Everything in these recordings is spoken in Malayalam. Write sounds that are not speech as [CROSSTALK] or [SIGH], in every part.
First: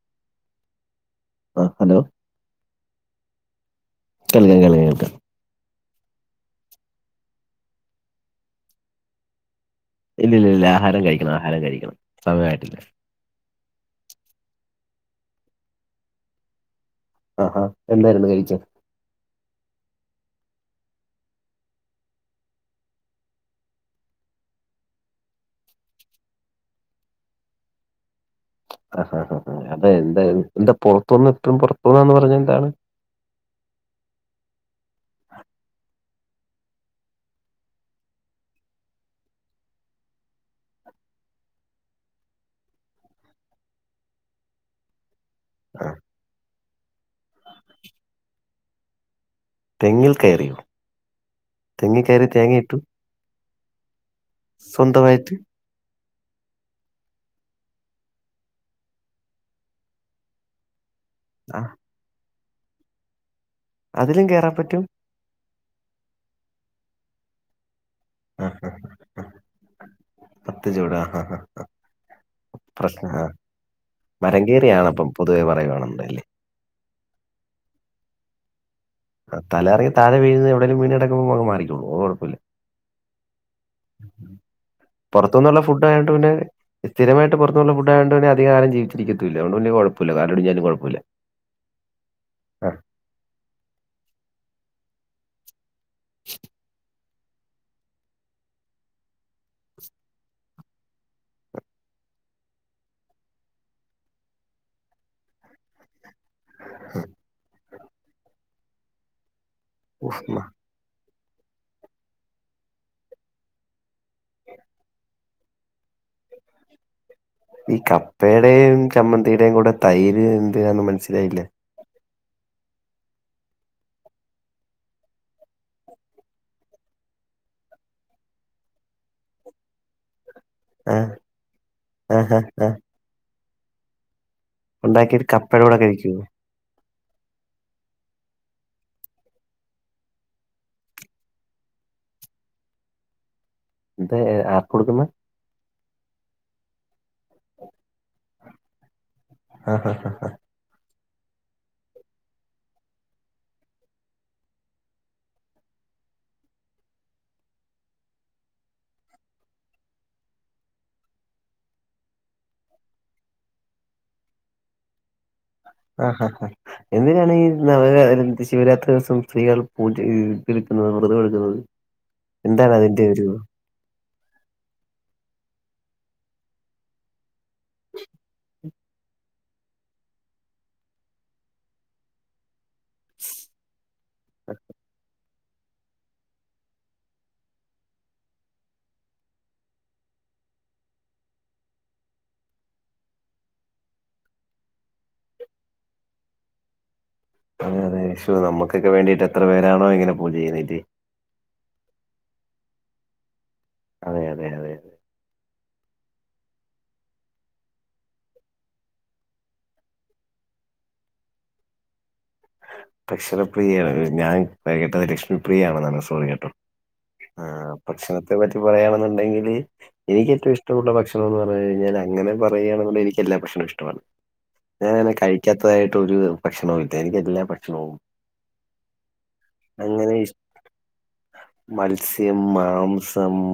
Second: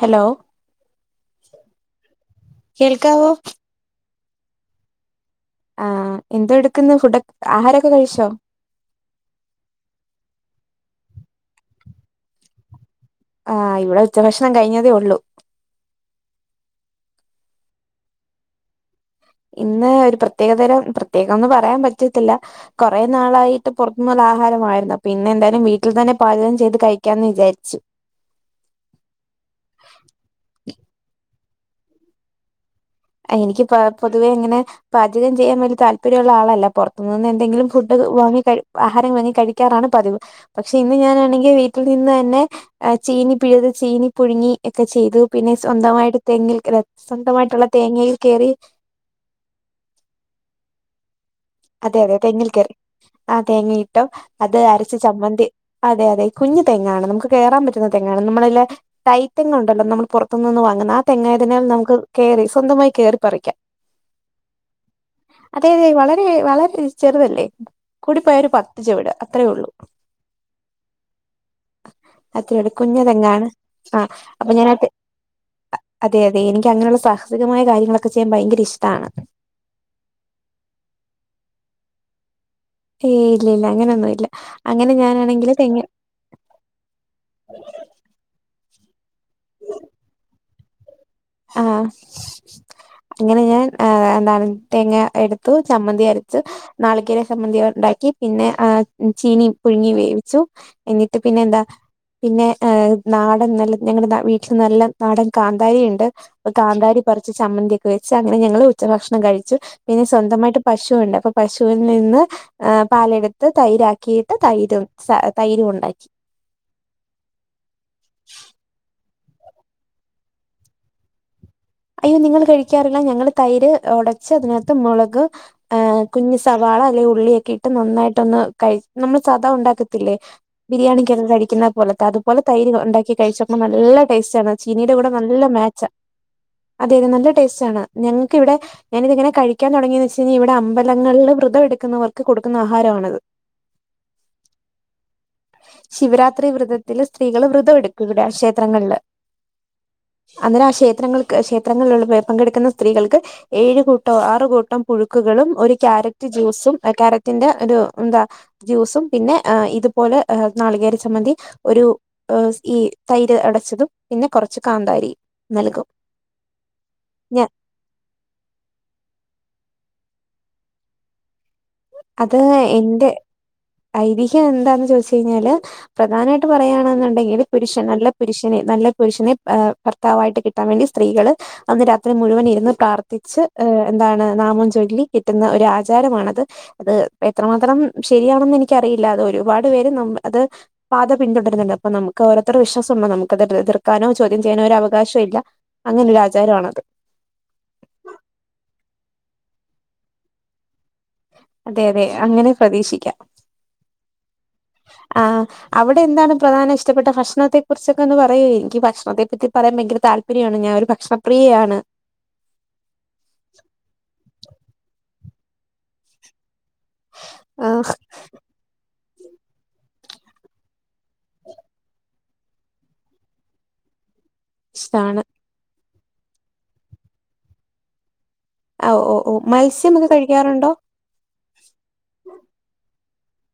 ഹലോ ആഹ് ഹലോ കേൾക്കാവോ കേൾക്കാം കേൾക്കാം കേൾക്കാം ആഹ് എന്തോ എടുക്കുന്നു ഫുഡ് ആഹാരമൊക്കെ കഴിച്ചോ ഇല്ല ഇല്ല ഇല്ല ആഹാരം കഴിക്കണം ആഹാരം കഴിക്കണം സമയമായിട്ടില്ല ആഹ് ഇവിടെ ഉച്ചഭക്ഷണം കഴിഞ്ഞതേ ഉള്ളൂ ആഹാ എന്തായിരുന്നുകയ്ച്ചേ? ഇന്ന് ഒര്പ്രത്യേകതരം പ്രത്യേകംഒന്നും പറയാൻപറ്റത്തില്ല കുറെ നാളായിട്ട്പുറത്ത്ന്നുള്ള ആഹാരമായിരുന്നു അപ്പൊ ഇന്നെന്തായാലും വീട്ടിൽതെന്നെ പാചകംചെയ്ത് കഴിക്കാന്ന് വിചാരിച്ചു. അഹ്, അഹ്, അഹ് അതെ എന്താ എന്താ പൊർത്തുന്ന്ട്ടും പൊറതൂന്നാന്ന്‌ പറഞ്ഞെന്താണ്. അഹ്എനിക്ക് പപൊതുവെ ഇങ്ങനെ പാചകംചെയ്യാൻ വല്യതാല്പര്യള്ള ആളല്ലപൊർത്ത്നിന്ന് എന്തെങ്കിലും ഫുഡ് വാങ്ങികയ് ആഹാരംവാങ്ങി കഴി ക്ക്യാറാണ് പതിവ് പക്ഷെഇന്ന് ഞാനാണെങ്കിൽ വീട്ടിൽ നിന്ന്ന്നെ ചീനിപിഴ്ത് ചീനിപുഴുങ്ങി ഒക്കെചെയ്യ്തു. ആഹ് പിന്നെസ്വന്തമായിട്ട് തെങ്ങിൽ അല്ല സ്വന്തമായിട്ടുള്ള തേങ്ങയിൽകേറി തെങ്ങിൽകേറിയോ അതെ, അതെ തെങ്ങിൽകേറി ആഹ് തേങ്ങയിട്ടു അത്അരച്ച സ്വന്തമായിട്ട് ചമ്മന്തി അതെ, അതെ കുഞ്ഞുതെങ്ങാണ് നമുക്ക്കേറാൻ പറ്റുന്ന തെങ്ങാണ് നമ്മളില്ലെ തൈതെങ്ങുണ്ടല്ലോ നമ്മൾ പൊർത്ത്ന്ന് വാങ്ങുന്ന ആതെങ്ങായതിനാൽ ആഹ് നമുക്ക് കേറി സ്വന്തമായി കേറിപറിക്കാം. അതിലും കേറാൻപറ്റും. അതെതെ വളരെ, വളരെ ചെറുതല്ലേ കൂടിപ്പോയ ആഹ് ഒര്പത്ത്ചെവിട് അത്രയൊള്ളൂ. പത്ത് ചെവിട് അഹ്, അഹ് ആഹ് അത്രോള്ളൂ പ്രശ്നം ആഹ് കുഞ്തെങ്ങാണ് ആ മരം കയറിയാണ് അപ്പൊഞാനതെ അപ്പം പൊതുവെ പറയുവാണെന്നുണ്ടെങ്കില് അതെ തെഎനിക്ക് അങ്ങെയുള്ള സാഹസികമായകാര്യങ്ങളൊക്കെ ചെയ്യാൻ ഭയങ്കരഇഷ്ടമാണ്. തലറങ്ങി താഴെ വീഴുന്നേ എവിടേലും വീണ്കിടക്കുമ്പോ മാറിക്കോള്ളൂ അത് കുഴപ്പില്ല ഏയ് ഇല്ലല്ല അങ്ങനെയൊന്നുല്ല അങ്ങനെ ഞാനാണെങ്കിൽ തെങ് ട്ടുനെ സ്ഥിരമായിട്ട്പൊർത്തുള്ള ഫുഡായോണ്ടെന്നേ അധിക്കാലം ജീവിച്ചിരിക്കത്തുല്ലഅതോണ്ട് വല്ല്യ കൊയപ്പോല്ല കാലൊടിഞ്ഞാലും കൊയപ്പോല്ല ആഹ് അങ്ങനെഞാൻ ആഎന്താണ് തേങ്ങഎട് തുചമ്മന്തിഅരച്ച് നാളികേരസമ്മന്തി ഒണ്ടാക്കി. പിന്നെആചീനി പുഴുങ്ങിവേവിച്ചു എന്നിട്ട് പിന്നെന്താ പിന്നെഹ് നാടൻനല്ലെ ഞങ്ങടെവീട്ടിൽ നല്ല നാടൻ കാന്താരിണ്ട് കാന്താരിപറിച്ച് ചമ്മന്തിയൊക്കെ വെച്ച് അങ്ങനെഞങ്ങള് ഉച്ചഭക്ഷണംകഴിച്ചു പിന്നെസ്വന്തമായിട്ട് പശുണ്ട് അപ്പൊപശുവിൽ നിന്ന് എഹ് പാലെടുത്ത് തൈരാക്കിയിട്ട് തൈരും സ തൈരുംഒണ്ടാക്കി. ഈ കപ്പേടേംചമ്മന്തിയുടെയും കൂടെ തൈര്എന്തിനാന്ന് മനസ്സിലായില്ല. അയ്യോ നിങ്ങൾകഴിക്കാറില്ല ഞങ്ങള് തൈര്ഒടച്ച് അതിനകത്ത്മൊളക് ആഹ് കുഞ്സവാള അല്ലെങ്കിൽ ഉള്ളിയൊക്കെഇട്ട് നന്നായിട്ടൊന്ന്കയ് നമ്മൾസദാ ഉണ്ടാക്കത്തില്ലേ ആ ബിരിയാണികൊകേ കഴിക്കുന്ന പോലത്തെ ആഹ് ആഹ് അതുപോലെതൈര് ആഹ് ഒണ്ടാക്കി കഴിച്ച്പ്പോനല്ലടേസ്റ്റാണ്. ഉണ്ടാക്കിട്ട് ചീനീടെകൂടെനല്ലെ കപ്പയുടെ കൂടെ മേച്ച കഴിക്കുവോ അതെയതെ നല്ല ടേസ്റ്റാണ് ഞങ്ങക്കിവിടെ ഞാനിതിങ്ങനെ കഴിക്കാൻ തുടങ്ങിയെന്ന് വെച്ച്ഞ്ഞാൽ ഇവിടെ അമ്പലങ്ങളിൽ വ്രതംഎടുക്കുന്നവർക്ക് കൊടുക്കുന്ന ആഹാരവാണിത്. [INAUDIBLE] ഇത് ആർക്ക്കൊടുക്കുന്ന ശിവരാത്രി വ്രതത്തില് സ്ത്രീകള് വ്രതം എടുക്കുവടെ ക്ഷേത്രങ്ങളില് ആഹ്, അഹ്, അഹ് അന്നേരം ആക്ഷേത്രങ്ങൾക്ക് ക്ഷേത്രങ്ങളിലുള്ള പങ്കെടുക്കുന്ന സ്ത്രീകൾക്ക് ഏഴ്കൂട്ടോ ആറുകൂട്ടംപുഴുക്കുകളും ഒര് ക്യാരറ്റ്ജ്യൂസും ക്യാരറ്റിന്റെ ഒരുഎന്താ ജ്യൂസും പിന്നെഏ ഇതുപോലെഏ നാളികേരചമ്മന്തി ഒരു എസ് ഈ തൈര്ഒടച്ചതും പിന്നെകൊർച്ച് കാന്താരിനൽകും. ആഹ്, ആഹ് എന്തിനാണി നവരാ ശിവരാത്രി ദിവസം സ്ത്രീകൾ പൂജപിളിക്കുന്നത് വൃതംഎടുക്കുന്നത്? അത്എന്റെ ഐതിഹ്യംഎന്താന്ന് ചോയ്ച്ചയ്ഞ്ഞാല് പ്രധാനമായിട്ട് പറയുകയാണെന്നുണ്ടെങ്കില് പുരുഷൻ നല്ലപുരുഷനെ നല്ല പുരുഷനെ ഭർത്താവായിട്ട് കിട്ടാൻ വേണ്ടി സ്ത്രീകൾ അന്ന് രാത്രി മുഴുവൻ ഇരുന്ന്- പ്രാർത്ഥിച്ച് എന്താണ് നാമം ചൊല്ലി കിട്ടുന്ന ഒരു ആചാരമാണിത്. അത് എത്രമാത്രം ശരിയാണെന്ന് എനിക്കറിയില്ല അത് ഒരുപാട് പേര് അത്- പാത പിന്തുടരുന്നുണ്ട് അപ്പ നമുക്ക് ഓരോരുത്തരു വിശ്വാസുണ്ടോ നമുക്ക്ത് എീർക്കാനോ ചോദ്യം ചെയ്യാനോ ഒരു അവകശോ ഇല്ല- അങ്ങനെ ഒരു ആചാരമാണത്. അ ഈശോ നമ്മക്കെകെ വേണ്ടീട്ട് എത്ര പേരാണോ ഇങ്ങനെ പൂജ ചെയ്യേ- അതെ അതെ അങ്ങനെ പ്രതീക്ഷിക്കാം. അതെ അതെ അതെ ആഹ്. അവിടെ എന്താണ് പ്രധാന ഇഷ്ടപ്പെട്ട ഭക്ഷണത്തെ കുറിച്ചൊക്കെ ഒന്ന് പറയഎനിക്ക് ഭക്ഷണത്തെ പറ്റി പറയാൻ ഭയങ്കര താല്പര്യം- പ്രിയയാണ് ഞാൻ ഒരു ഭക്ഷണപ്രിയയാണ്. അക്ഷരപ്രിയയാണ് ഞാൻ കേട്ടത് ലക്ഷ്മി പ്രിയണെന്നാണ് സോറി കേട്ടോ. ആ ആഹ് ഭക്ഷണത്തെ പറ്റി പറയാണെന്നുണ്ടെങ്കില് എനിക്ക് ഏറ്റവും ഇഷ്ടമുള്ള ഭക്ഷ- അങ്ങനെ പറഞ്ഞ് കഴിഞ്ഞാൽ ഞാൻ അങ്ങനെ പറയാണെന്നുള്ള എനിക്ക് എല്ലാ ഭക്ഷണവും ഇഷ്ടമാണ് ഞാനെ ഇഷ്ടാണ് കഴി. കഴിയാത്തതായിട്ടു ഒരു ഭക്ഷണവും ഇല്ല എനിക്ക് എല്ലാം ഭക്ഷണവും- ഓ ഓ ഓ മത്സ്യമൊക്കെ അങ്ങനെ ഇഷ് കഴിക്കാറുണ്ടോ? മത്സ്യം മാംസം-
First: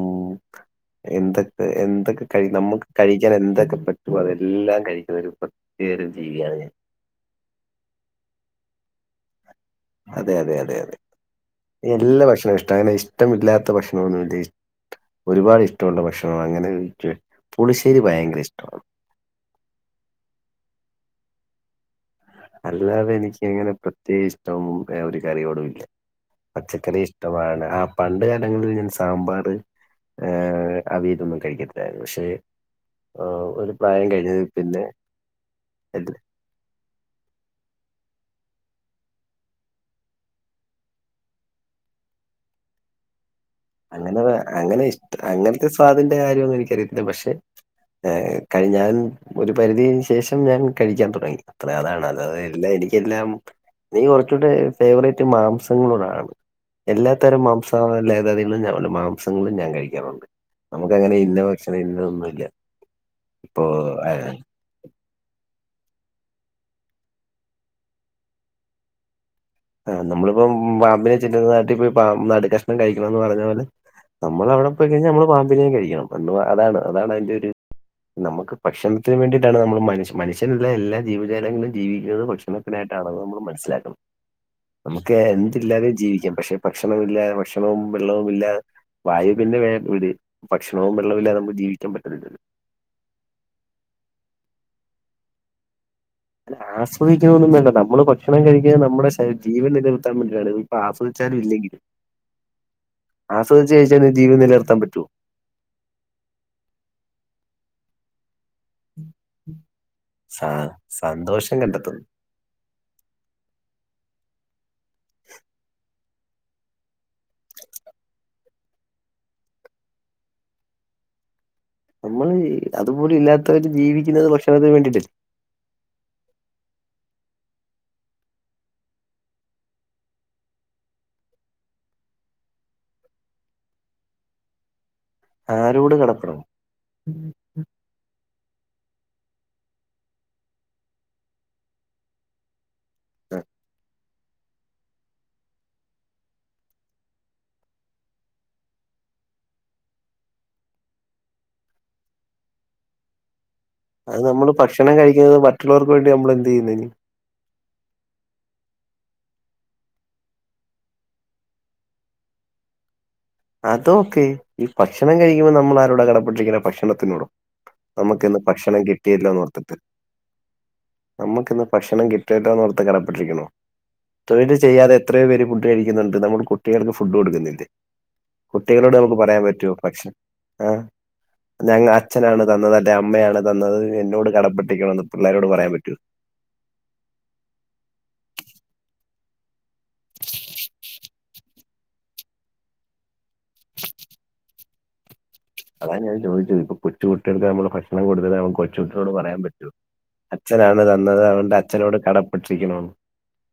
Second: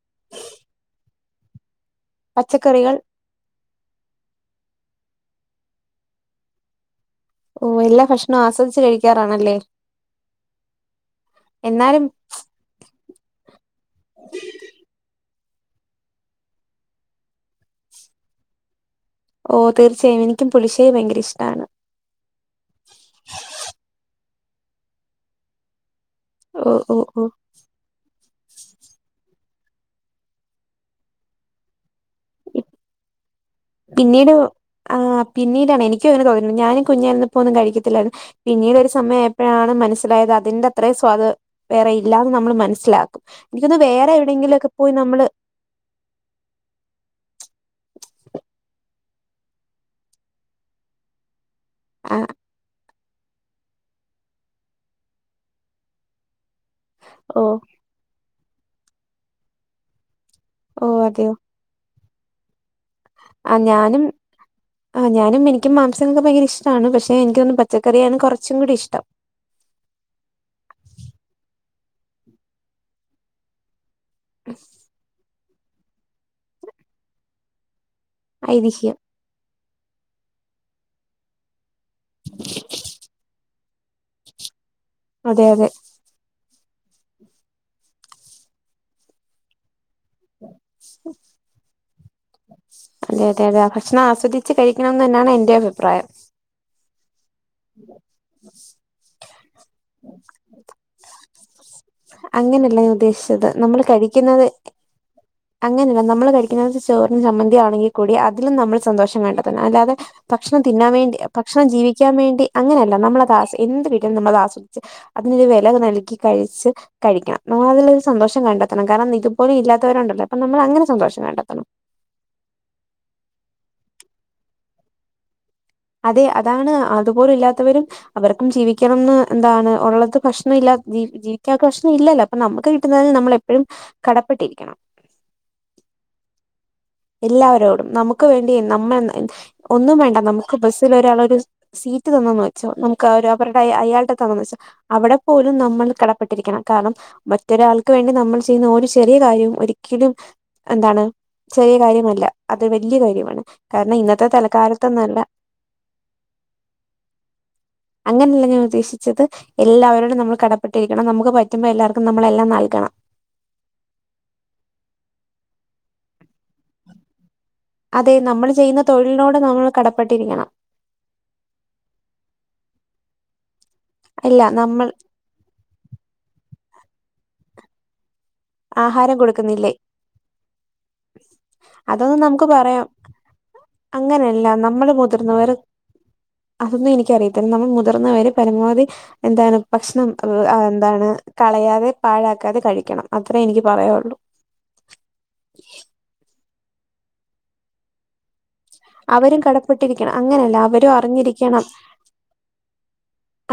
എന്തൊക്കെ എന്തൊക്കെ കഴി നമുക്ക് പച്ചക്കറികൾ കഴി- ഞാൻ എന്തൊക്കെ പറ്റും അതെല്ലാം കഴിക്കുന്ന ഒരു പ്രത്യേക തരം ഒരു ജീവിയാണ് ഞാൻ- ഓഹ് എല്ലാഭക്ഷണവും ആസ്വദിച്ച് കഴിക്കാറാണല്ലേ അതെ അതെ അതെ അതെ എന്നാലും എല്ലാ ഭക്ഷണ ഇഷ്ട അങ്ങനെ ഇഷ്ടമില്ലാത്ത ഭക്ഷണമൊന്നും- ഒരുപാട് ഇഷ്ടമുള്ള ഭക്ഷണ അങ്ങനെ പുളിശ്ശേരി ഭയങ്കര ഇഷ്ടമാണ്. ഓ തീർച്ചയായും എനിക്കും പുളിശ്ശേരി ഭയങ്കര ഇഷ്ടമാണ്. അല്ലാതെ എനിക്ക് എങ്ങനെ പ്രത്യേക ഇഷ്ടവും ഒരു കറിയോടുമില്ല. ഓ ഓ പച്ചക്കറി ഓ ഇഷ്ടമാണ് ആ- പണ്ട് കാലങ്ങളിൽ ഞാൻ സാമ്പാർ അവയിൽ ഒന്നും കഴിക്കത്തില്ലായിരുന്നു പക്ഷെ- ആഹ്.. പിന്നീട് ആ പിന്നീടാണ് എനിക്കും എല്ല- അങ്ങനെ തോന്നുന്നത് ഞാനും കുഞ്ഞാരുന്നപ്പോ ഒന്നും കഴിക്കത്തിലാരിന്നു. പിന്നീട് ഒരു സമയം എപ്പോഴാണ് മനസ്സിലായത് അതിന്റെ അത്രയും സ്വാദ്- വേറെ ഇല്ലന്ന് നമ്മള് മനസ്സിലാക്കും എനിക്കൊന്ന് വേറെ അങ്ങനെ വ- എവിടെയെവിടെ ഒക്കെ അങ്ങനെ പോയി ഇഷ്ട നമ്മള്- അങ്ങനത്തെ സ്വാദിന്റെ കാര്യമൊന്നും എനിക്ക് അറി യിത്തില്ല പക്ഷെ- കഴി ഞാൻ ഒരു പരിധിന് ശേഷം ഞാൻ കഴിക്കാൻ തുടങ്ങി അത്ര അതാണ് അത- അല്ല എനിക്കെല്ലാം എനിക്ക് കുറച്ചുകൂടെ ഫേവറേറ്റ് മാംസങ്ങളടാണ്- എല്ലാത്തരം ഓ മാംസ ലേതാതികും മാംസങ്ങളും ഞാൻ കഴിക്കാറുണ്ട്. ഓ നമുക്ക് അങ്ങനെ അതെയോ ഇന്ന ഭക്ഷണം ഇന്ന ഒന്നുമല്ല. ആ ഞാനും- ആഹ ഞാനും എനിക്കും മംസങ്ങളൊക്കെ ഭയങ്കര ഇഷ്ടമാണ് പക്ഷെ എനിക്ക് തോന്നുന്നു പച്ചക്കറിയാണ് കുറച്ചും കൂടി ഇഷ്ടം- ആഹ് നമ്മളിപ്പം പാമ്പിനെ ചിന്നുനാട്ടിപ്പോ നടു കഷ്ണം കഴിക്കണന്ന് പറഞ്ഞ പോലെ- നമ്മൾ അവിടെ പോയി കഴിഞ്ഞാൽ നമ്മള് പാമ്പിനെയും കഴിക്കണം പ അതാണ് അതാണ് അതിന്റെറെ ഒരു നമ്മുക്ക് ഭക്ഷണം- ഐതിഹ്യം ഭക്ഷണത്തിന് വേണ്ടിയിട്ടാണ് നമ്മൾ മനുഷ്യ മനുഷ്യയനുള്ളല്ല ജീവജാലങ്ങളും ജീവിക്കുന്നത് ഭക്ഷണത്തിയിട്ടാണെന്ന് നമ്മൾ മനസ്സിലാക്കണം. നമുക്ക് അതെ അതെ എന്തിലാതെയും ജീവിക്കാം പക്ഷെ ഭക്ഷണമില്ല ഭക്ഷണവും വെള്ളവുമില്ലാതെ- വായു പിന്നെ എ വിട് ഭക്ഷണവും വെള്ളമില്ലാതെ നമുക്ക് ജീവിക്കൻ പറ്റത്തില്ല. അതെയ അതെ അതെ ഭക്ഷണം ആസ്വദിച്ച് കഴിക്കണന്ന് തന്നാണ് എന്റെയും അഭിപ്രായം. ആസ്വദിക്കുന്നൊന്നും വേണ്ട നമ്മള് ഭക്ഷണം കഴിക്കുന്നത് നമ്മുടെ ശരീ ജീവൻ നിലനിർത്താൻ വേണ്ടിയാണ്. ആസ്വദിച്ചാലും ഇല്ലെങ്കിലും- അങ്ങനെയല്ല ഞാൻ ഉദ്ദേശിച്ചത് ആസ്വദിച്ച് നമ്മള് കഴിച്ചാൽ ജീവൻ കഴിക്കുന്നത്- നിലനിർത്താൻ പറ്റോ അങ്ങനെയല്ല നമ്മള് കഴിക്കുന്ന ചോറിന് ചമന്തി ആണെങ്കിൽ കൂടി അതിലും നമ്മൾ- സന്തോഷം വേണ്ടത് അല്ലതെ സ ഭക്ഷണം തിന്നാൻ വേണ്ടി സന്തോഷം ഭക്ഷണം കണ്ടെത്തുന്നു. ജീവിക്കാൻ വേണ്ടി- അങ്ങനെയല്ല നമ്മളത് ആസ്വദിച്ച് എന്ത് കിട്ടാലും നമ്മളത് ആസ്വദിച്ച് അതിനൊരു വില നൽകി കഴിച്ച്- കഴിക്കണം നമ്മൾ അതിലൊരു സന്തോഷം കണ്ടെത്തണം കാരണം ഇതുപോലും ഇല്ലാത്തവരുണ്ടല്ലോ അപ്പൊ നമ്മൾ അങ്ങനെ സന്തോഷം കണ്ടെത്തണം. നമ്മള് അതുപോലെ ഇല്ലാത്തവര് ജീവിക്കുന്നത് ഭക്ഷണത്തിന് വേണ്ടിയിട്ട്ല്ലേ അതെ അതാണ് അതുപ്പോലും ഇല്ലാത്തവരും അവർക്കും ജീവിക്കണംന്ന് എന്താണ് ഒള്ളത് പ്രശ്നം ഇല്ല ജീവിക്കാൻ പ്രശ്നം ഇല്ലലോ നമുക്ക് കിട്ടുന്നതിൽ നമ്മളെപ്പോഴും കടപ്പെട്ടിരിക്കണം ആരോട് കടപ്പേടും എല്ലാവരോടും നമുക്ക് വേണ്ടി നമ്മ ഒന്നും വേണ്ട നമുക്ക് ബസ്സിൽ ഒരാളൊരു സീറ്റ് തന്നെന്നു വെച്ചോ നമുക്ക് അഹ് ഒരു ആ, അവരുടെ അയാളുടെ തന്നെന്ന് വെച്ചോ അവടെ പോലും നമ്മൾ കടപ്പെട്ടിരിക്കണം കാരണം മറ്റൊരാൾക്ക് വേണ്ടി നമ്മൾ ചെയ്യുന്ന ഒരു ചെറിയ കാര്യം ഒരിക്കിലും എന്താണ് [UNINTELLIGIBLE] കാര്യമല്ല അത് വലിയ കാര്യമാണ് കാരണം അത് ഇന്നത്തെ നമ്മൾ ഭക്ഷണം തലക്കാലത്തെന്നല്ല കഴിക്കുന്നത് മറ്റുള്ളവർക്കുവേണ്ടി നമ്മള് എന്തു ചെയ്യുന്നതിന് അങ്ങനല്ല ഞാൻ ഉദ്ദേശിച്ചത് എല്ലാവരോടും നമ്മൾ കടപ്പെട്ടിരിക്കണം നമുക്കുപ്പറ്റുമ്പോൾ എല്ലാവർക്കും നമ്മളെല്ലാം നൽകണം അത് ഒക്കെ ഈ ഭക്ഷണം കഴിക്കുമ്പോൾ നമ്മൾ ആരോട കടപട്ടിരിക്കുന്നത് ഭക്ഷണത്തിനോടോ അതെ നമുക്കിന്ന് നമ്മൾ ചെയ്യുന്ന ഭക്ഷണം തൊഴിലിനോട് നമ്മൾ കിട്ടിയല്ലോന്നോർത്തിട്ട് കടപ്പെട്ടിരിക്കണം നമുക്ക് ഇന്ന് ഭക്ഷണം കിട്ടിയല്ലോന്നോർത്തിട്ട് കടപ്പെട്ടിരിക്കണോ അല്ല തൊഴിൽ നമ്മൾ ചെയ്യാതെ എത്രയോ പേര് ഫുഡ് കഴിക്കുന്നുണ്ട് നമ്മൾ കുട്ടികൾക്ക് ഫുഡ് കൊടുക്കുന്നില്ലേ കുട്ടികളോട് നമുക്ക് ആഹാരം പറയാൻ കൊടുക്കുന്നില്ലേ പറ്റുവോ ഭക്ഷണം [UNINTELLIGIBLE] അതൊന്നും അച്ഛനാണ് നമുക്ക് തന്നത് പറയാം അന്റെ അമ്മയാണ് തന്നത് എന്നോട് അങ്ങനെയല്ല നമ്മള് കടപ്പെട്ടിരിക്കണമെന്ന് പിള്ളരോട് മുതിർന്നവർ പറയാൻ പറ്റോ അതൊന്നും എനിക്കറിയത്തില്ല നമ്മൾ മുതിർന്നവര് പരമാവധി എന്താണ് ഭക്ഷണം അഹ് എന്താണ് കളയാതെ പാഴാക്കാതെ കഴിക്കണം അത്രേ എനിക്ക് പറയാള്ളൂ അതാണ് ഞാൻ ചോദിച്ചത് ഇപ്പംകൊച്ചു കുട്ടികൾക്ക് നമ്മൾ ഭക്ഷണം കൊടുത്തത് കുട്ടികളോട് അവരും പറയാൻ പറ്റോ കടപ്പെട്ടിരിക്കണം അങ്ങനെയല്ല അച്ഛനാണ് അവരും തന്നത് അതുകൊണ്ട് അറിഞ്ഞിരിക്കണം അച്ഛനോട് കടപ്പെട്ടിരിക്കണോന്ന്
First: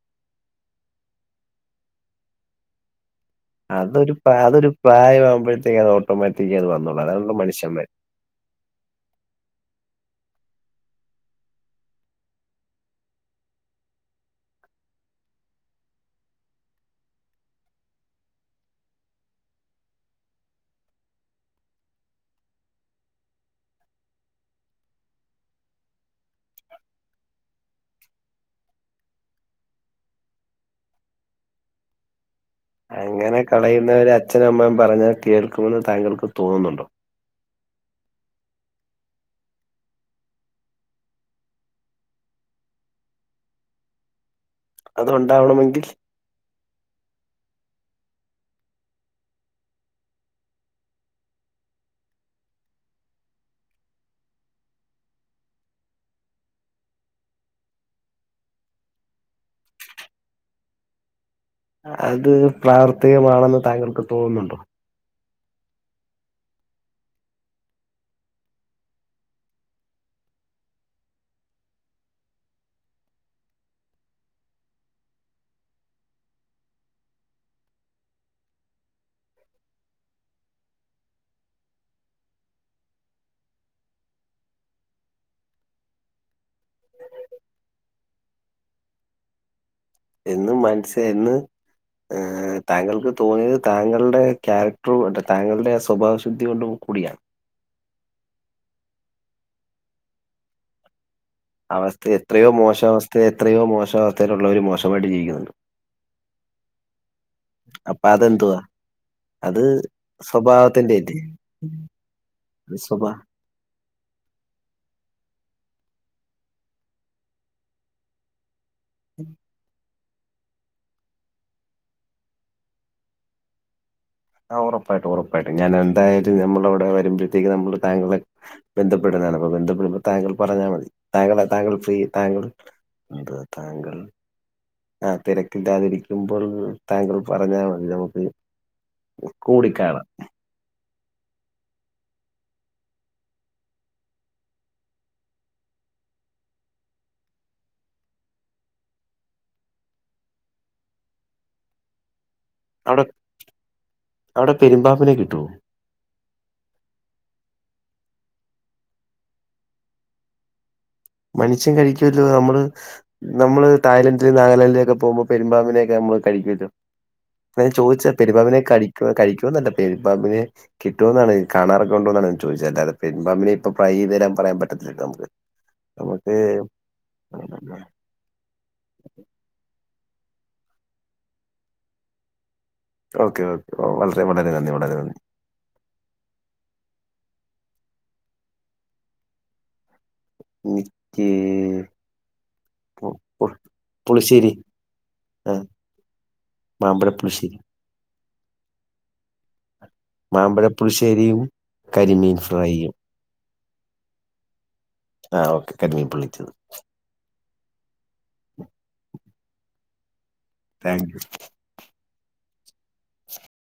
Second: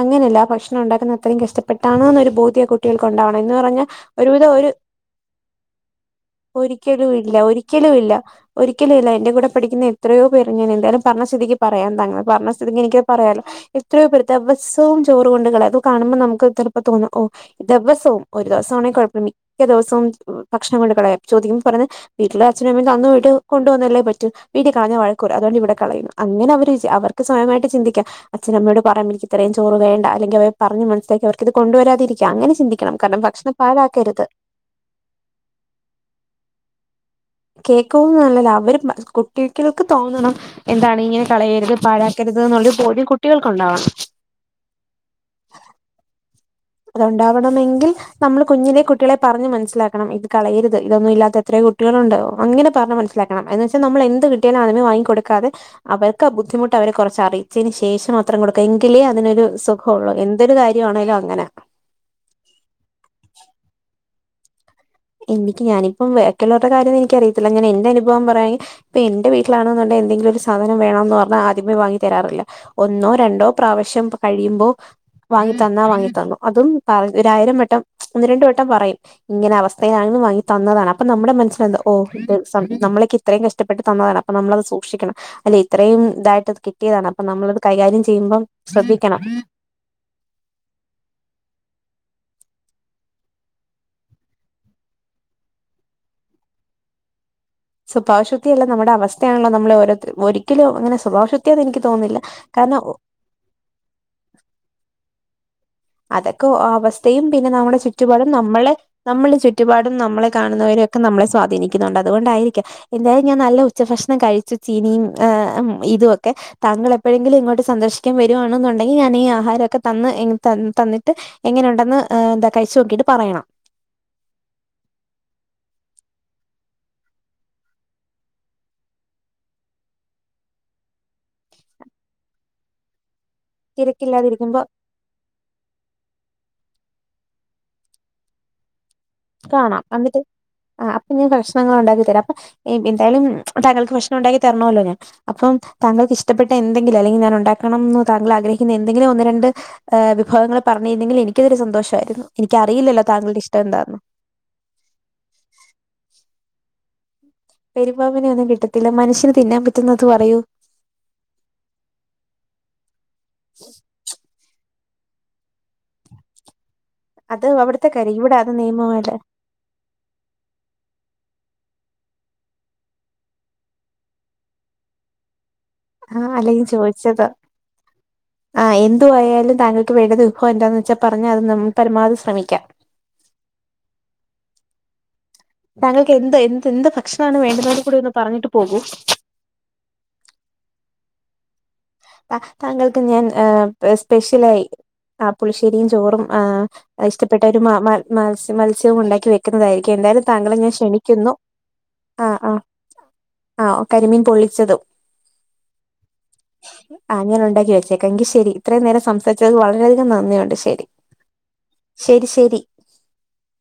അങ്ങനെയല്ല ആ ഭക്ഷണം ഉണ്ടാക്കുന്ന അത്രയും കഷ്ടപ്പെട്ടാണ് ഒരു ബോധ്യ കുട്ടികൾ ഉണ്ടാവണം എന്ന് പറഞ്ഞാൽ അതൊരു പ്രാ- ഒരുവിധം ഒരു അതൊരു പ്രായമാകുമ്പോഴത്തേക്ക് അത് ഓട്ടോമാറ്റിക് അത് വന്നോളൂ ഒരിക്കലും ഇല്ല അതാണല്ലോ ഒരി മനുഷ്യന്മാർ ഒരിക്കലും ഇല്ല ഒരിക്കലും ഇല്ല എന്റെ കൂടെ പഠിക്കുന്ന എത്രയോ പേര് ഞാൻ എന്തായാലും പറഞ്ഞ സ്തിഥിക്ക് പറയാൻ തന്നോട് പറഞ്ഞ സ്ഥിതിക്ക് എനിക്കത് പറയാലോ എത്രയോ പേർ ദിവസവും ചോറും കൊണ്ട് കളയും അപ്പോ കാണുമ്പോൾ നമുക്ക് ചിലപ്പോൾ തോന്നും ഓ ദിവസവും ഒരു ദിവസമാണേങ്കിൽ കുഴപ്പമില്ല മിക്ക ദിവസവും ഭക്ഷണം കൊണ്ട് കളയും ചോദിക്കു മ്പോൾ പറഞ് വീട്ടില അച്ഛനമ്മ കണ്ണ് വെട്ടി കൊണ്ടുവന്നല്ലേ പറ്റു വീട്ടികളഞ്ഞ വഴക്കൂപറയും അതുകൊണ്ടിവിടെ കളയുന്നു അങ്ങനെ അവര് അവർക്ക് സ്വയമായിട്ട് ചിന്തിക്കാണം അച്ഛനമ്മയോട് പറയ ഇത്രയും ചോറ് വേണ്ട അല്ലെങ്കിൽ അവരെ പറഞ്ഞ് മനസ്സിലാക്കി അവർക്കിത് കൊണ്ടുവരാതിരിക്ക അങ്ങനെ ചിന്തിക്കണം കാരണം അങ്ങനെ ഭക്ഷണം കളയുന്നവര് പാഴാക്കരുത് അച്ഛന മ്മയും പറഞ്ഞ കേൾക്കുമെന്ന് താങ്കൾക്ക് തോന്നുന്നുണ്ടോ കേൾക്കുന്നതല്ല അവര് കുട്ടികൾക്ക് തോന്നണം എന്താണ് ഇങ്ങനെ കളയരുത് പാഴാക്കരുത് എന്നുള്ളരു ബോദ്യം കുട്ടികൾക്കുണ്ടാവണം അതുണ്ടാവണമെങ്കിൽ അതുണ്ടാവണമെങ്കിൽ നമ്മൾ കുഞ്ഞിലെ കുട്ടികളെ പറഞ്ഞ് മനസ്സിലാക്കണം ഇത് കളയരുത് ഇതൊന്നും ഇല്ലത്ത എത്രയോ കുട്ടികളുണ്ട് അങ്ങനെ പറഞ്ഞു മനസ്സിലാക്കണം അഹ് എന്ന് വെച്ചൽ നമ്മൾ എന്ത് കിട്ടിയാലും അതന്നെ വാങ്ങി കൊടുക്കാെതെ അവർക്ക് ആ ബുദ്ധിമുട്ട് അവരെ കുറച്ച് അറിയിച്ചതിന് ശേഷമാത്രം കൊടുക്കാം എങ്കിലേ അതിനൊരു ക്കൊള്ള എന്തൊരു കാര്യോണേലും അങ്ങനെ അത് പ്രാവർത്തികമാണെന്ന് താങ്കൾക്ക് തോന്ന്ന്നുണ്ടോ എനിക്ക് ഞാനിപ്പം ബാക്കിള്ളവരുടെ കാര്യം എനിക്കറിയത്തില്ല ഞാൻ എന്റെ അനുഭവം പറയ ഇപ്പൊ എന്റെ വീട്ടിലണെന്നുണ്ടെകിൽ എന്തെങ്കിലും ഒരു സാധനം വേണം എന്ന് പറഞ്ഞാ ആദ്യമേ വാങ്ങി തരാറില്ല ഒന്നോ രണ്ടോ പ്രാവിശ്യം കഴിയുമ്പോ വാങ്ങി തന്നാ വാങ്ങി തന്നു അതും പറ ഒരയിരം വട്ടം ഒന്ന് രണ്ട് വട്ടം പറയും ഇങ്ങനെ അവസ്ഥ [UNINTELLIGIBLE] വങ്ങി തന്നതാണ് അപ്പൊ നമ്മുടെ മനസ്സിൽ എന്ത ഓ നമ്മളക്കിത്തറേം കഷ്ടപ്പെട്ട് തന്നതാണ് നമ്മളത് സൂക്ഷിക്കണം അതെ ഇത്രയുംതായിട്ട്ത് കിട്ടിയതാണ് അപ്പൊ നമ്മളത് കൈകാര്യം ചെയ്യുമ്പം ശ്രദ്ധിക്കണം എന്നും‌ മനസിലായില്ല എന്ന് ആ താങ്കൾക്ക് തോന്നിയത് താങ്കളുടെ ക്യാരക്ടറും അ താങ്കളുടെ സ്വഭാവശുദ്ധി കൊണ്ട് കൂടിയാണ് സ്വഭാവശവത്തി അല്ല നമ്മുടെ അവസ്ഥയാണല്ലോ നമ്മള് ഓരോ ഒരിക്കലും അങ്ങനെവഭാവ ക എനിക്ക് അവസ്ഥ തോന്നുന്നില്ല എത്രയോ കാരണം മോശാവസ്ഥ എത്രയോ മോശ അവസ്ഥയിലുള്ളവർ മോശമായിട്ട് ജീവിക്കുന്നുണ്ട് അതൊക്കെ അവസ്ഥയും പിന്നെ നമ്മുടെ അപ്പൊ ചുറ്റുപാടും അതെന്തുവാ നമ്മള് നമ്മളുടെ അത് ചുറ്റുപാടും നമ്മളെ കാണുന്നവരും സ്വഭാവത്തിന്റെ ഒക്കെ അല്ലേ നമ്മളെ സ്വാധീനിക്കുന്നുണ്ട് അതുകൊണ്ടായിരിക്കാം അത് സ്വഭാ എന്തായാലും ഞാൻ നല്ല ഉച്ച ഭക്ഷണം കഴിച്ചു ചീനിയും ഇതൊക്കെ താങ്കൾ എപ്പഴങ്കിലുംങ്ങോട്ട സന്ദർശിക്കാൻ വരുവാണെന്നണ്ട അണ്ടെങ്കിൽ ഞാൻീഈ ആഹാരക്കെ ത തന്നിട്ട് എങ്ങനെുണ്ടെന്ന് എന്താ കഴിച്ച്ച് നോക്കിട്ട് പറയണം ആ ഉറപ്പായിട്ട് ഉറപ്പായിട്ട് ഞാൻ എന്തായാലും നമ്മള അവിടെ വരുമ്പോഴത്തേക്ക് നമ്മള് താങ്കൾ ബന്ധപ്പെടുന്നതാണ് അപ്പൊ ബന്ധപ്പെടുമ്പോ താങ്കൾ പറഞ്ഞാൽ മതി താങ്കൾ താങ്കൾ ഫ്ര താങ്കൾ അ താങ്കൾ രിക്കുമ്പോ ആ തിരക്ക ഇല്ലാതിരിക്കുമ്പോൾ താങ്കൾ പറഞ്ഞാൽ മതി നമുക്ക് കാണാം കൂടിക്കാണാം എന്നിട്ട് ആ അപ്പൊ ഞൻ കഷ്ണങ്ങൾ ഉണ്ടാക്കി തരാം അപ്പൊ എന്താലും തങ്കൾക്ക്ഭക്ക്ഷണം ഉണ്ടാക്കി തരണമല്ലോ ഞാൻ അപ്പം താങ്കൾക്ക് ഇഷ്ടപ്പെട്ട എന്തെങ്കിലും അല്ലെങ്കിൽ ഞാൻ ഉണ്ടാക്കണംന്ന് താങ്കൾ ആഗ്രഹിക്കുന്ന എന്തെങ്കിലും ഒന്ന് രണ്ട് ഹ വിഭവങ്ങൾ പറഞ്ഞിരുന്നെങ്കിൽ എനിക്ക ഇതൊ സന്തോഷമായിരുന്നു അവിടെ എനിക്കറിയില്ലോ താങ്കളുടെ ഇഷ്ടം എന്താരുന്നു അവിടെ പെരുമ്പാപ്പിനെ കിട്ടുവോ [INAUDIBLE] പെരുപാബിവിനെ ഒന്നും കിട്ടത്തില്ല മനുഷ്യന് തിന്നാൻ പറ്റുന്നുന്നത് അത് പറയോ മനുഷ്യ കഴിക്കല്ലോ നമ്മള് നമ്മള് തായ്ലന്റിലും നാഗാലാന്ൻഡിലും ഒക്കെ പോകുമ്പോൾ പെരുമ്പാമ്പിനെ നമ്മള് കഴിക്കല്ലോ അത് ൻ അവിടുത്തെ ചോദിച്ചാ കാര്യം ഇവിടെ അത് പെരുമ്പാബിനെ നിയമമല്ലേ കഴിക്കുവന്നല്ല പെരുപ്പാബിനെ കിട്ടുമ എന്നാണ് കാണാറക്കെണ്ടോന്നാണ് ചോദിച്ചല്ലാെൻാമ്പിനെ ഇപ്പൊ ഫ്രൈ തരാൻ പറയാൻ പറ്റത്തില്ലോ നമുക്ക് ആഹ്, നമുക്ക് അല്ലെങ്കിൽ ചോദിച്ചതാ. ആഹ്, എന്ത് [UNINTELLIGIBLE] ലും താങ്കൾക്ക് വേണ്ടത് ഉഹൊ എന്താന്ന് വെച്ചാൽ പറഞ്ഞ അത് നമ്മൾ പരമാവധി ശ്രമിക്കാം. Okay, okay. വളരെ വളരെ നന്ദി വളരെ നന്ദി താങ്കൾക്ക് എന്ത് എന്ത് എന്ത് ഭക്ഷണാണ് വേണ്ടത് [UNINTELLIGIBLE] കൂടി ഒന്ന് പറഞ്ഞിട്ട് പോകൂ. ഓക്കേ. താ താങ്കൾക്ക് ഞാൻ ഏഹ് പുളിശ്ശേരി സ്പെഷ്യലായി ആഹ്, ആ പുളിശ്ശേരിയും, ചോറും ആഹ് മാമ്പഴ ഇഷ്ടപ്പെട്ട പുളിശ്ശേരി ഒരു മ മ മത്സ്യ മത്സ്യവും ഉണ്ടാക്കി വെ ക്കുന്നതായിരിക്കും. എന്തായാലും താങ്കളെ മാമ്പഴ ഞാൻ ക്ഷണിക്കുന്നു. പുളിശ്ശേരിയും കരിമീൻ ആഹ്, ആഹ് ഫ്രൈയും ആ കരിമീൻ പൊള്ളിച്ചതും ആഹ്, ഓക്കെ. കരിമീൻ പൊള്ളിച്ചത്. ആഹ്, അങ്ങനെ ഉണ്ടാക്കി വച്ചേക്ക. എങ്കി ശരി. ഇത്രയും നേരം സംസാരിച്ചതിന് വളരെയധികം നന്ദിയുണ്ട്. ശ താങ്ക് യു [UNINTELLIGIBLE] ശരി ശരി [INAUDIBLE]